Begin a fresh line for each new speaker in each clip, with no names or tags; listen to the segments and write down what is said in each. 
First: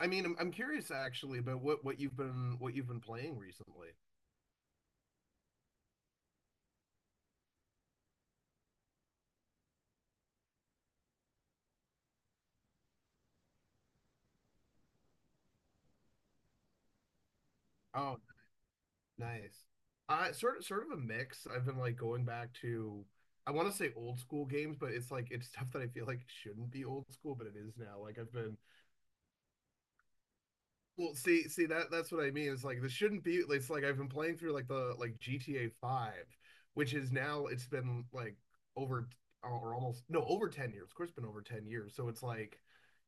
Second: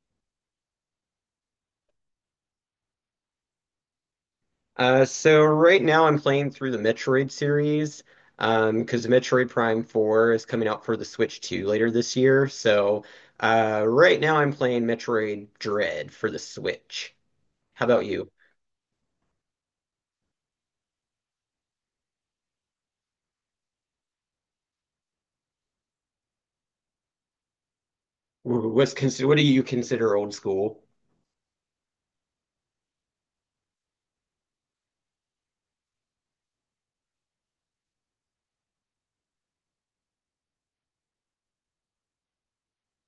I mean, I'm curious actually about what you've been playing recently.
So right now I'm playing through the Metroid series, because Metroid Prime 4 is coming out for the Switch 2 later this year. So, right now I'm playing Metroid Dread for the Switch. How about
Oh,
you?
nice. Sort of a mix. I've been like going back to I want to say old school games, but it's stuff that I feel like shouldn't be old school, but it is now. Like I've been
What do you consider old school?
well, see that's what I mean. It's like this shouldn't be. It's like I've been playing through like GTA Five, which is now it's been like over or almost no over 10 years. Of course, it's been over 10 years. So it's like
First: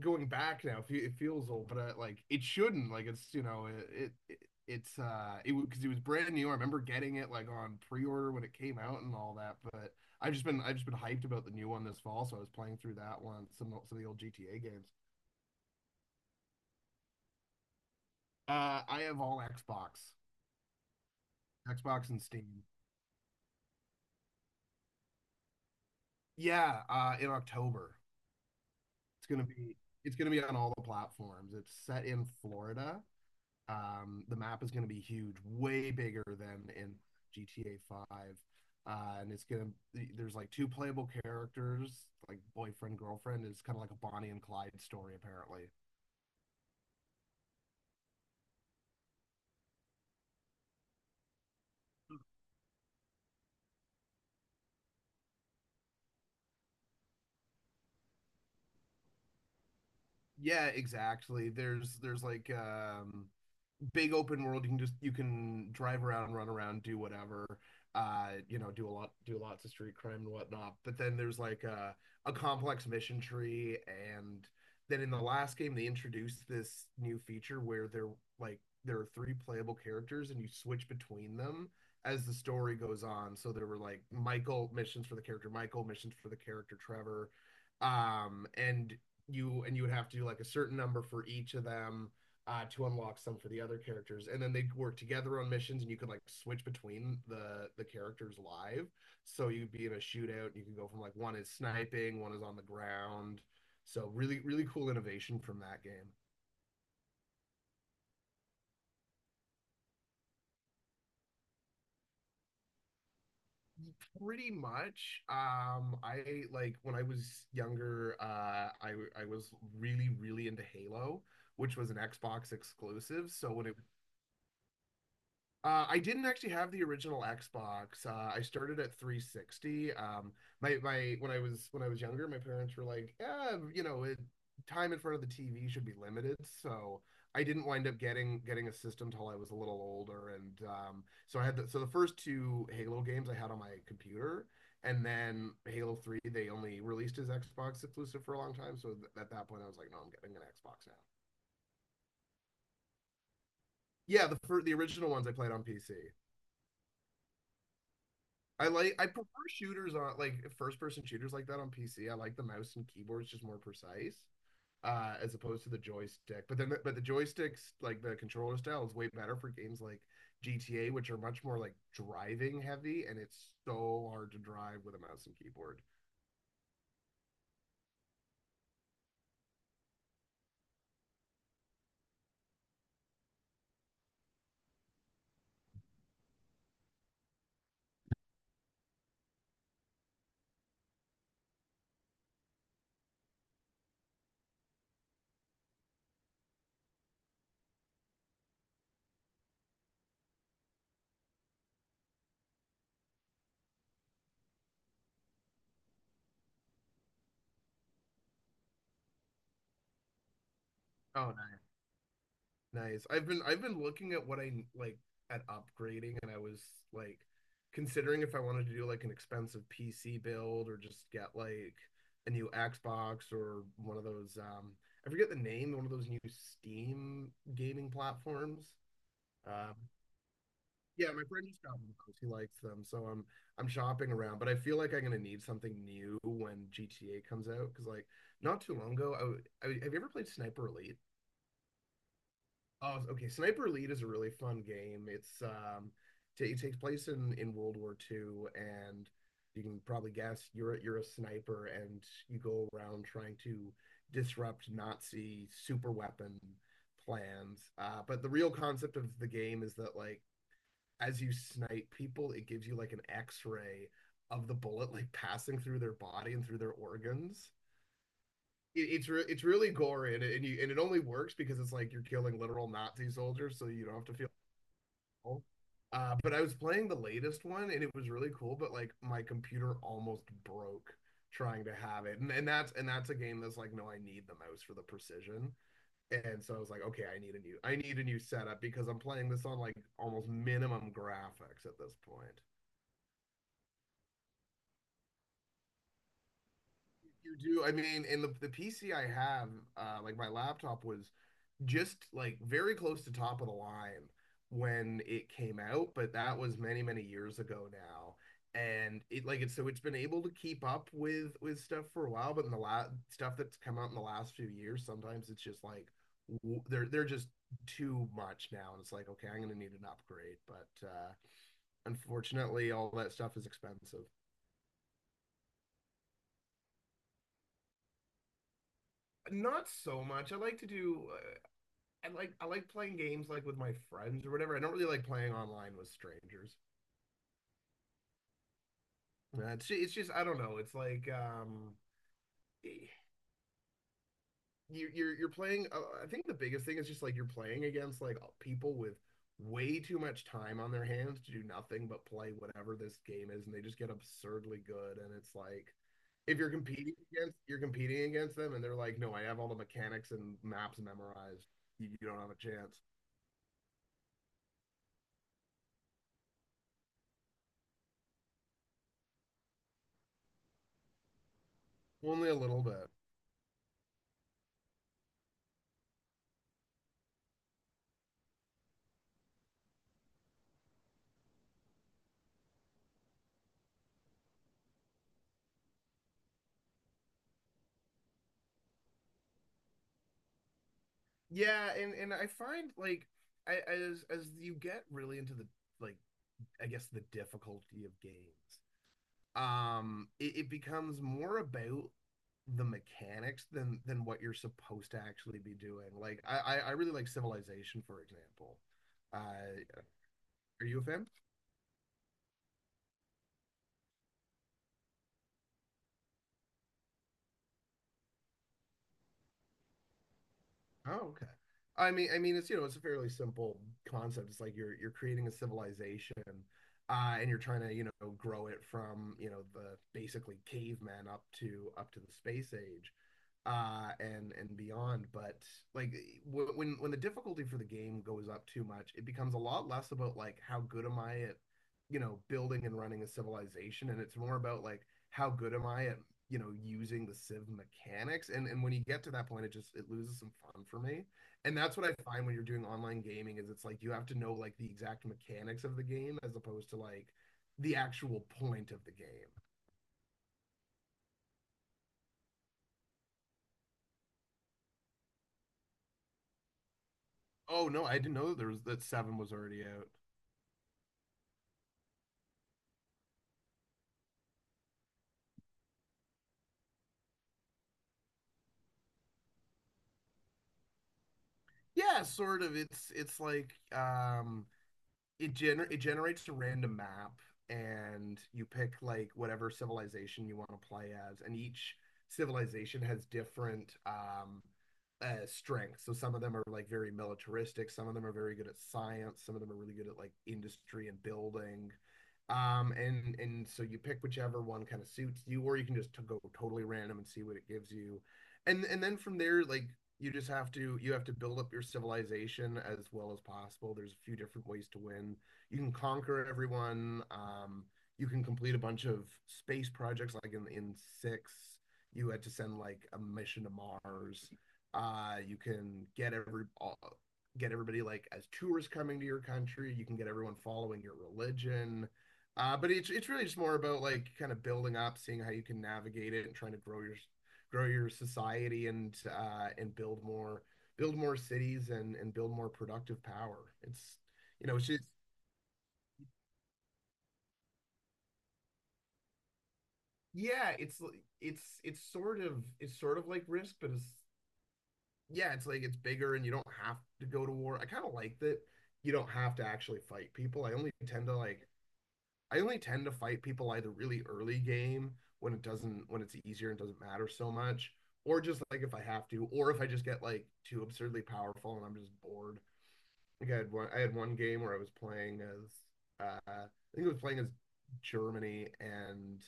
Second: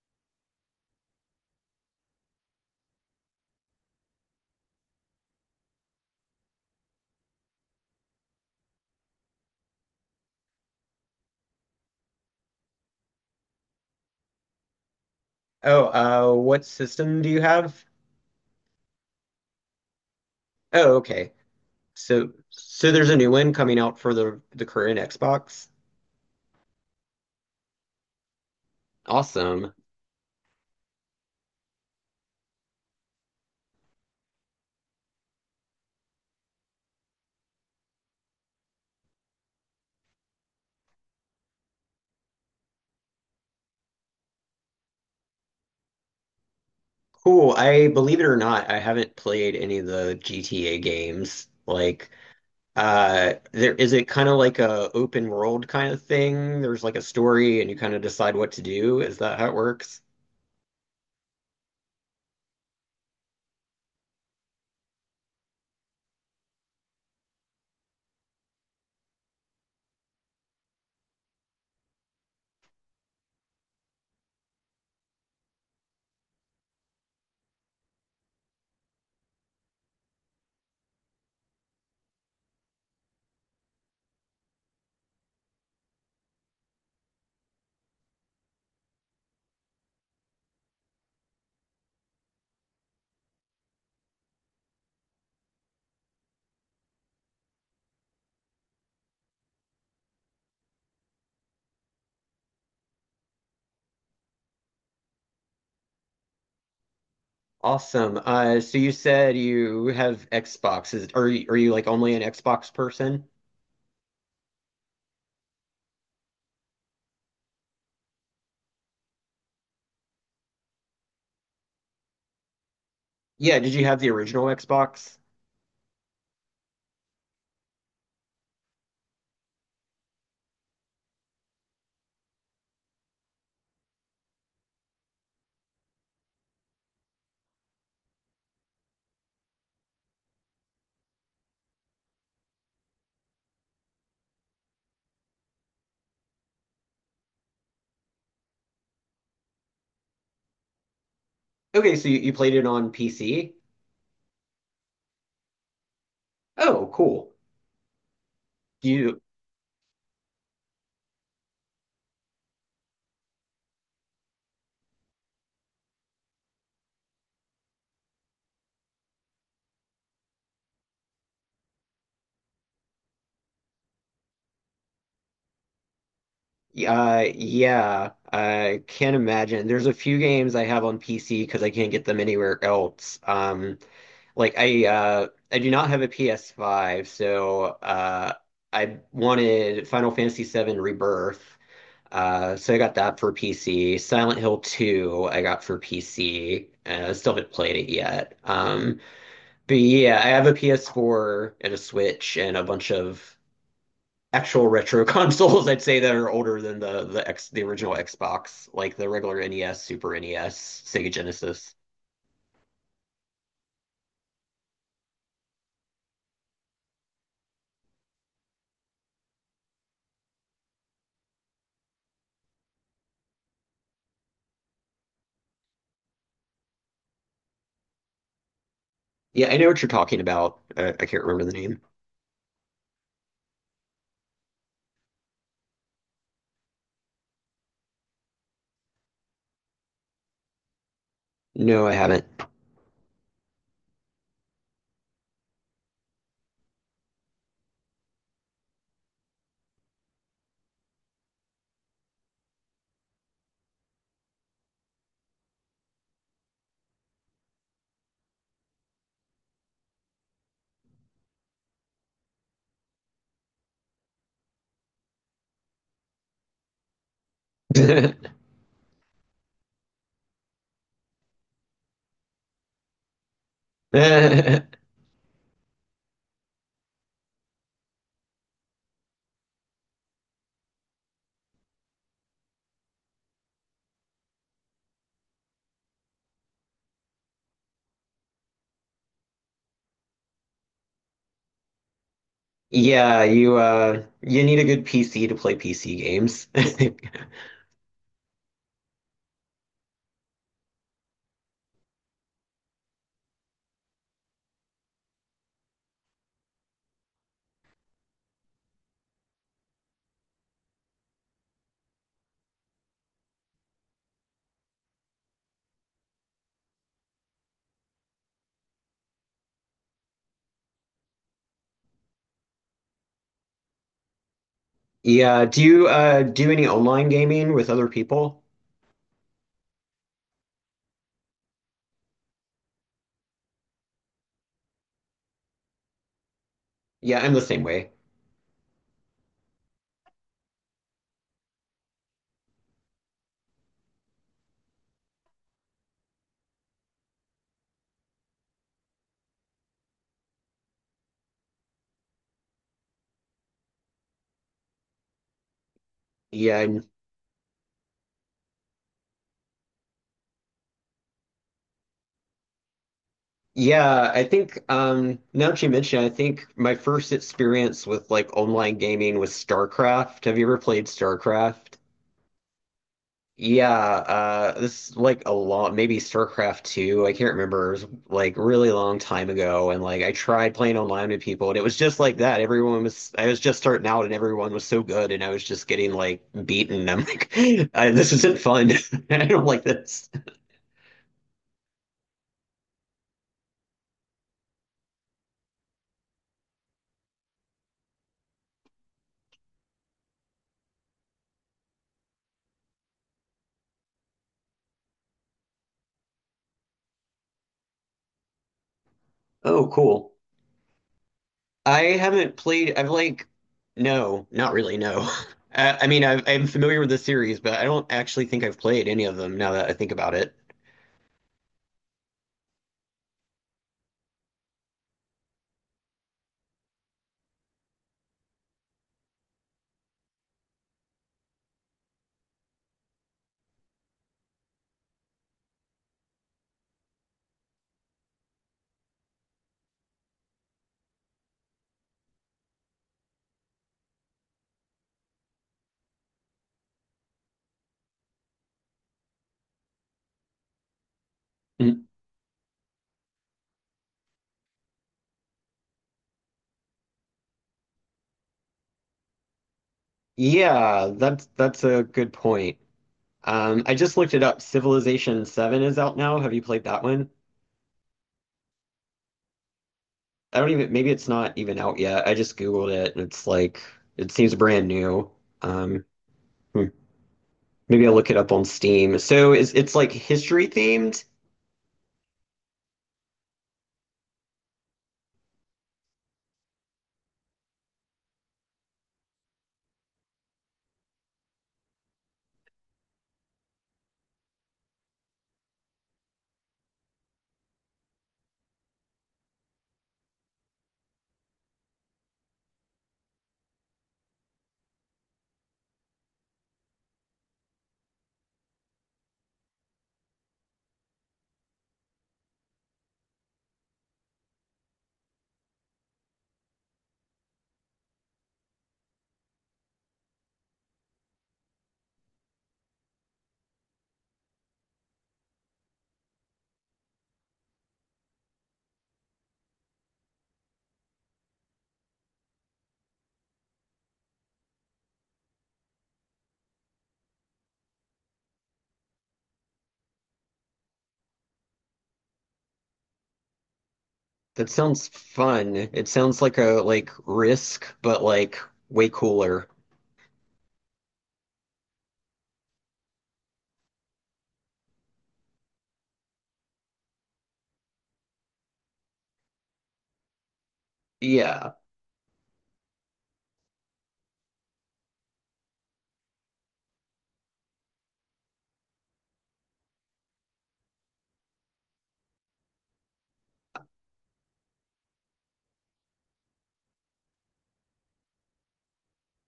going back now, it feels old, but like it shouldn't. Like it's you know it, it it's it because it was brand new. I remember getting it like on pre-order when it came out and all that. But I've just been hyped about the new one this fall, so I was playing through that one some of the old GTA games.
Oh, what system do you have?
I have all Xbox,
Oh, okay.
Xbox and
So,
Steam.
so there's a new one coming out for the current Xbox.
Yeah, in October it's gonna
Awesome.
be it's gonna be on all the platforms. It's set in Florida. The map is going to be huge, way bigger than in GTA 5. And it's gonna There's like two playable characters, like boyfriend girlfriend. It's kind of like a Bonnie and Clyde story, apparently.
Cool. I believe it or not, I haven't played any of the GTA games. Like, uh, there is it kind of like a open world kind of thing? There's like a story and you kind of decide what to do. Is that how it works?
Yeah, exactly. There's like big open world. You can drive around, run around, do whatever. Do a lot, do lots of street crime and whatnot. But then there's like a complex mission tree, and then in the last game they introduced this new feature where they're like there are three playable characters, and you switch between them as the story goes on. So there were like Michael missions for the character Michael, missions for the character Trevor, and you would have to do like a certain number for each of them to unlock some for the other characters, and then they'd work together on missions, and you could like switch between the characters live. So you'd be in a shootout, and you could go from like one is sniping, one is on the ground. So really cool innovation from that game.
Awesome. So you said you have Xboxes. Are you like only an Xbox person?
Pretty much. I like when I was younger, I was really into Halo, which was an Xbox exclusive. So
Yeah,
when
did
it
you have the original Xbox?
I didn't actually have the original Xbox. I started at 360. My when I was younger, my parents were like, "Yeah, you know, it, time in front of the TV should be limited." So I didn't wind up getting a system till I was a little older, and so I had the first two Halo games I had on my computer, and then Halo 3 they only released as Xbox exclusive for a long time. So th at that point, I was like, "No, I'm getting an Xbox now."
Okay, so you played it on PC?
Yeah, the original ones I played on PC.
Oh, cool. Do
I
you,
prefer shooters on like first person shooters like that on PC. I like the mouse and keyboard's just more precise as opposed to the joystick. But the joysticks like the controller style is way better for games like GTA which are much more like driving heavy and it's so hard to drive with a mouse and keyboard.
uh, yeah, I can't imagine. There's a few games I have on PC because I can't get them anywhere else. Like I, uh, I do not have a PS5, so, uh, I wanted Final Fantasy VII Rebirth. Uh, so I got that for PC. Silent Hill 2 I got for PC, and I still haven't played it yet. Um, but yeah, I have a PS4 and a Switch and a bunch of actual retro consoles I'd say that are older than the original Xbox, like the regular NES, Super NES, Sega
Oh,
Genesis.
nice. I've been looking at what I like at upgrading and I was like considering if I wanted to do like an expensive PC build or just get like a new Xbox or one of those I forget the name, one of those new Steam gaming platforms.
Yeah, I know
Um
what you're talking about. I
yeah,
can't
my
remember
friend
the
just got
name.
one of those. He likes them, so I'm shopping around, but I feel like I'm gonna need something new when GTA comes out because like not too long ago, I have you ever played Sniper Elite?
No, I haven't.
Oh, okay. Sniper Elite is a really fun game. It's ta it takes place in World War Two, and you can probably guess you're a sniper, and you go around trying to disrupt Nazi super weapon plans. But the real concept of the game is that like as you snipe people, it gives you like an X-ray of the bullet like passing through their body and through their organs. It's really gory and it only works because it's like you're killing literal Nazi soldiers, so you don't have to feel.
Yeah,
Old. But I was playing the latest one and it was really cool, but like my computer almost broke trying to have it, and that's a game that's like no, I need the mouse for the precision, and so I was like, okay, I need a new setup because I'm playing this on like almost minimum graphics at this point.
you, uh, you need a good PC to play PC games.
You do, I mean, and the PC I have, like my laptop was just like very close to top of the line when it came out, but that was many, many years ago now. And it like it's so it's been able to keep up with stuff for a while, but in the last stuff that's come out in the last few years, sometimes it's just like they're just too much now, and it's like okay, I'm gonna need an upgrade. But unfortunately, all that stuff is expensive.
Yeah, do you, uh, do any online gaming with other people?
Not so much. I like to do. I like playing games like with my friends or whatever. I don't really like playing online with strangers.
Yeah, I'm the same way.
It's just I don't know. It's like you're playing I think the biggest thing is just like you're playing against like people with way too much time on their hands to do nothing but play whatever this game is and they just get absurdly good and it's like if
Yeah, I'm,
you're competing against them and they're like, "No, I have all the mechanics and maps memorized. You don't have a chance."
yeah, I think, um, now that you mention, it, I think my first experience with like online gaming was StarCraft. Have you ever played StarCraft?
Only a little bit.
Yeah, this is like a lot, maybe StarCraft 2. I can't remember. It was like really long time ago, and like I tried playing online with people, and it was just like that. Everyone was, I was just starting out, and everyone was so good, and I was just getting like beaten. I'm like, I, this isn't fun. I don't like this.
Yeah, and I find like as you get really into the like I guess the difficulty of games. It becomes more about the mechanics than what you're supposed to actually be doing. Like really like Civilization for example. Uh,
Oh, cool.
are you a fan?
I haven't played. I've like, no, not really. No, I mean, I'm familiar with the series, but I don't actually think I've played any of them now that I think about it.
Oh, okay. I mean, it's you know, it's a fairly simple concept. It's like you're creating a civilization, and you're trying to you know grow it from you know the basically caveman up to the space age, and beyond. But like when the difficulty for the game goes up too much, it becomes a lot less about like how good am I at you know building and running a civilization, and it's more about like how good am I at you know using the civ mechanics and when you get to that point it just it loses some fun for me and that's
Mm.
what I find when you're doing online gaming is it's like you have to know like the exact mechanics of the game as opposed to like the actual point of the game.
Yeah, that's a good point. I just looked it up. Civilization 7 is out now. Have you played that one?
Oh no, I didn't know there was that seven was already out.
I don't even, maybe it's not even out yet. I just Googled it and it's like, it seems brand new. Um, hmm, maybe I'll look it up on Steam. So is it's like history themed?
Yeah, sort of. It's like it generates a random map and you pick like whatever civilization you want to play as and each civilization has different strengths. So some of them are like very militaristic, some of them are very good at science, some of them are really good at like industry and building. And so you pick whichever one kind of suits you, or you can just to go totally random and see what it gives you. And then from there, like you just have to you have to build up your civilization as well as possible. There's a few different ways to win. You can conquer everyone. You can complete a bunch of space projects, like in six, you had to send like a mission to Mars. You can get everybody like as tourists coming to your country. You can get everyone following your religion. But it's really just more about like kind of building up, seeing how you can navigate it, and trying to grow your society and and build more cities and build more productive power. It's you
That
know it's just
sounds fun. It sounds like a like Risk, but like way cooler.
yeah it's it's sort of like Risk, but it's yeah it's like it's bigger and you don't have to go to war. I kind of like that you don't have to actually fight people.
Yeah.
I only tend to fight people either really early game when it doesn't when it's easier and doesn't matter so much. Or just like if I have to, or if I just get like too absurdly powerful and I'm just bored. I think I had one. I had one game where I was playing as I think I was playing as Germany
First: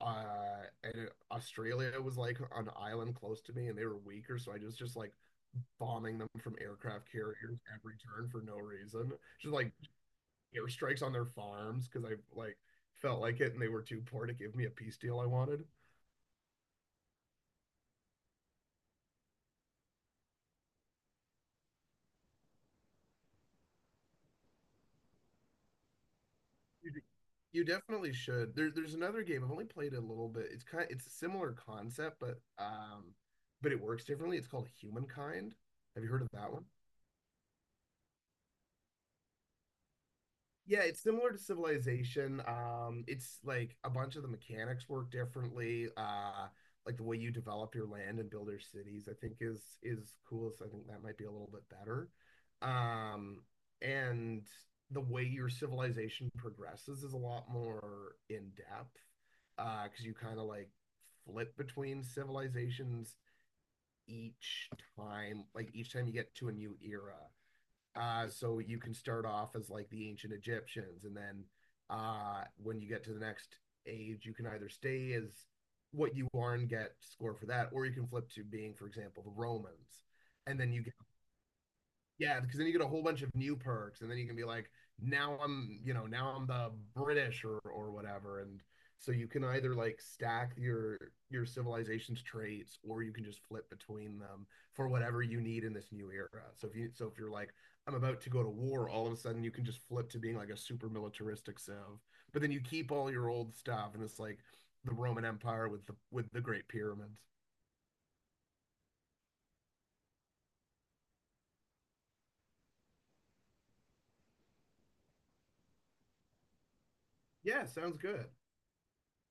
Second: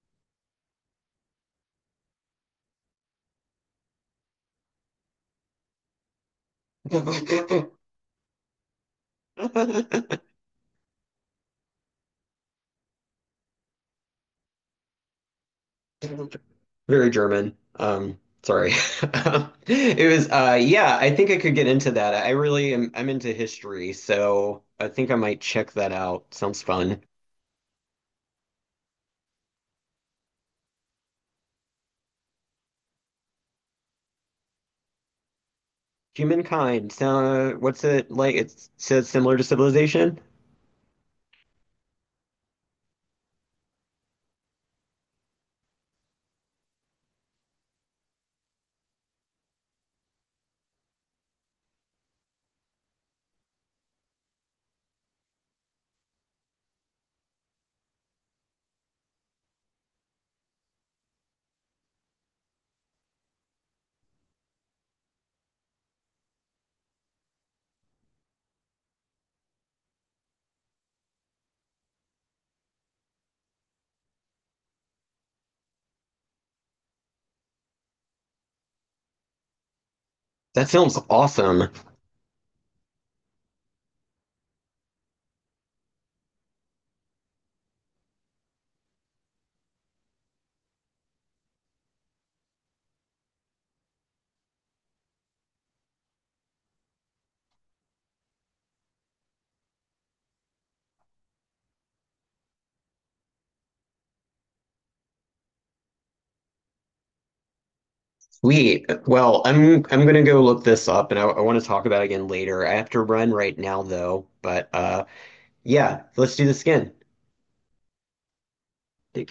and Australia was like an island close to me, and they were weaker, so I just like bombing them from aircraft carriers every turn for no reason. Just like airstrikes on their farms because I like felt like it, and they were too poor to give me a peace deal I wanted.
Very German. Sorry. It was, uh, yeah, I think I could get into that. I really am I'm into history, so I think I might check that out. Sounds
You
fun.
d- you definitely should. There's another game. I've only played it a little bit. It's a similar concept, but it works differently. It's called Humankind. Have you heard of that one?
Humankind. Sound, what's it like? It says similar to civilization?
Yeah, it's similar to Civilization. It's like a bunch of the mechanics work differently. Like the way you develop your land and build your cities, I think is cool. So I think that might be a little bit better. Um, and the way your civilization progresses is a lot more in depth, because you kind of like flip between civilizations each time, like each time you get to a new era. So you can start off as like the ancient Egyptians, and then when you get to the next age, you can either stay as what you are and get score for that, or you can flip to being, for example, the Romans, and
That
then you
sounds awesome.
yeah, because then you get a whole bunch of new perks, and then you can be like, now I'm, you know, now I'm the British or whatever, and so you can either like stack your civilization's traits, or you can just flip between them for whatever you need in this new era. So if you so if you're like, I'm about to go to war, all of a sudden you can just flip to being like a super militaristic civ, but then you keep all your old stuff, and it's like the Roman Empire with the Great Pyramids.
Sweet. Well, I'm gonna go look this up, and I want to talk about it again later. I have to run right now though, but, uh, yeah, let's do the skin.
Yeah, sounds good.
Take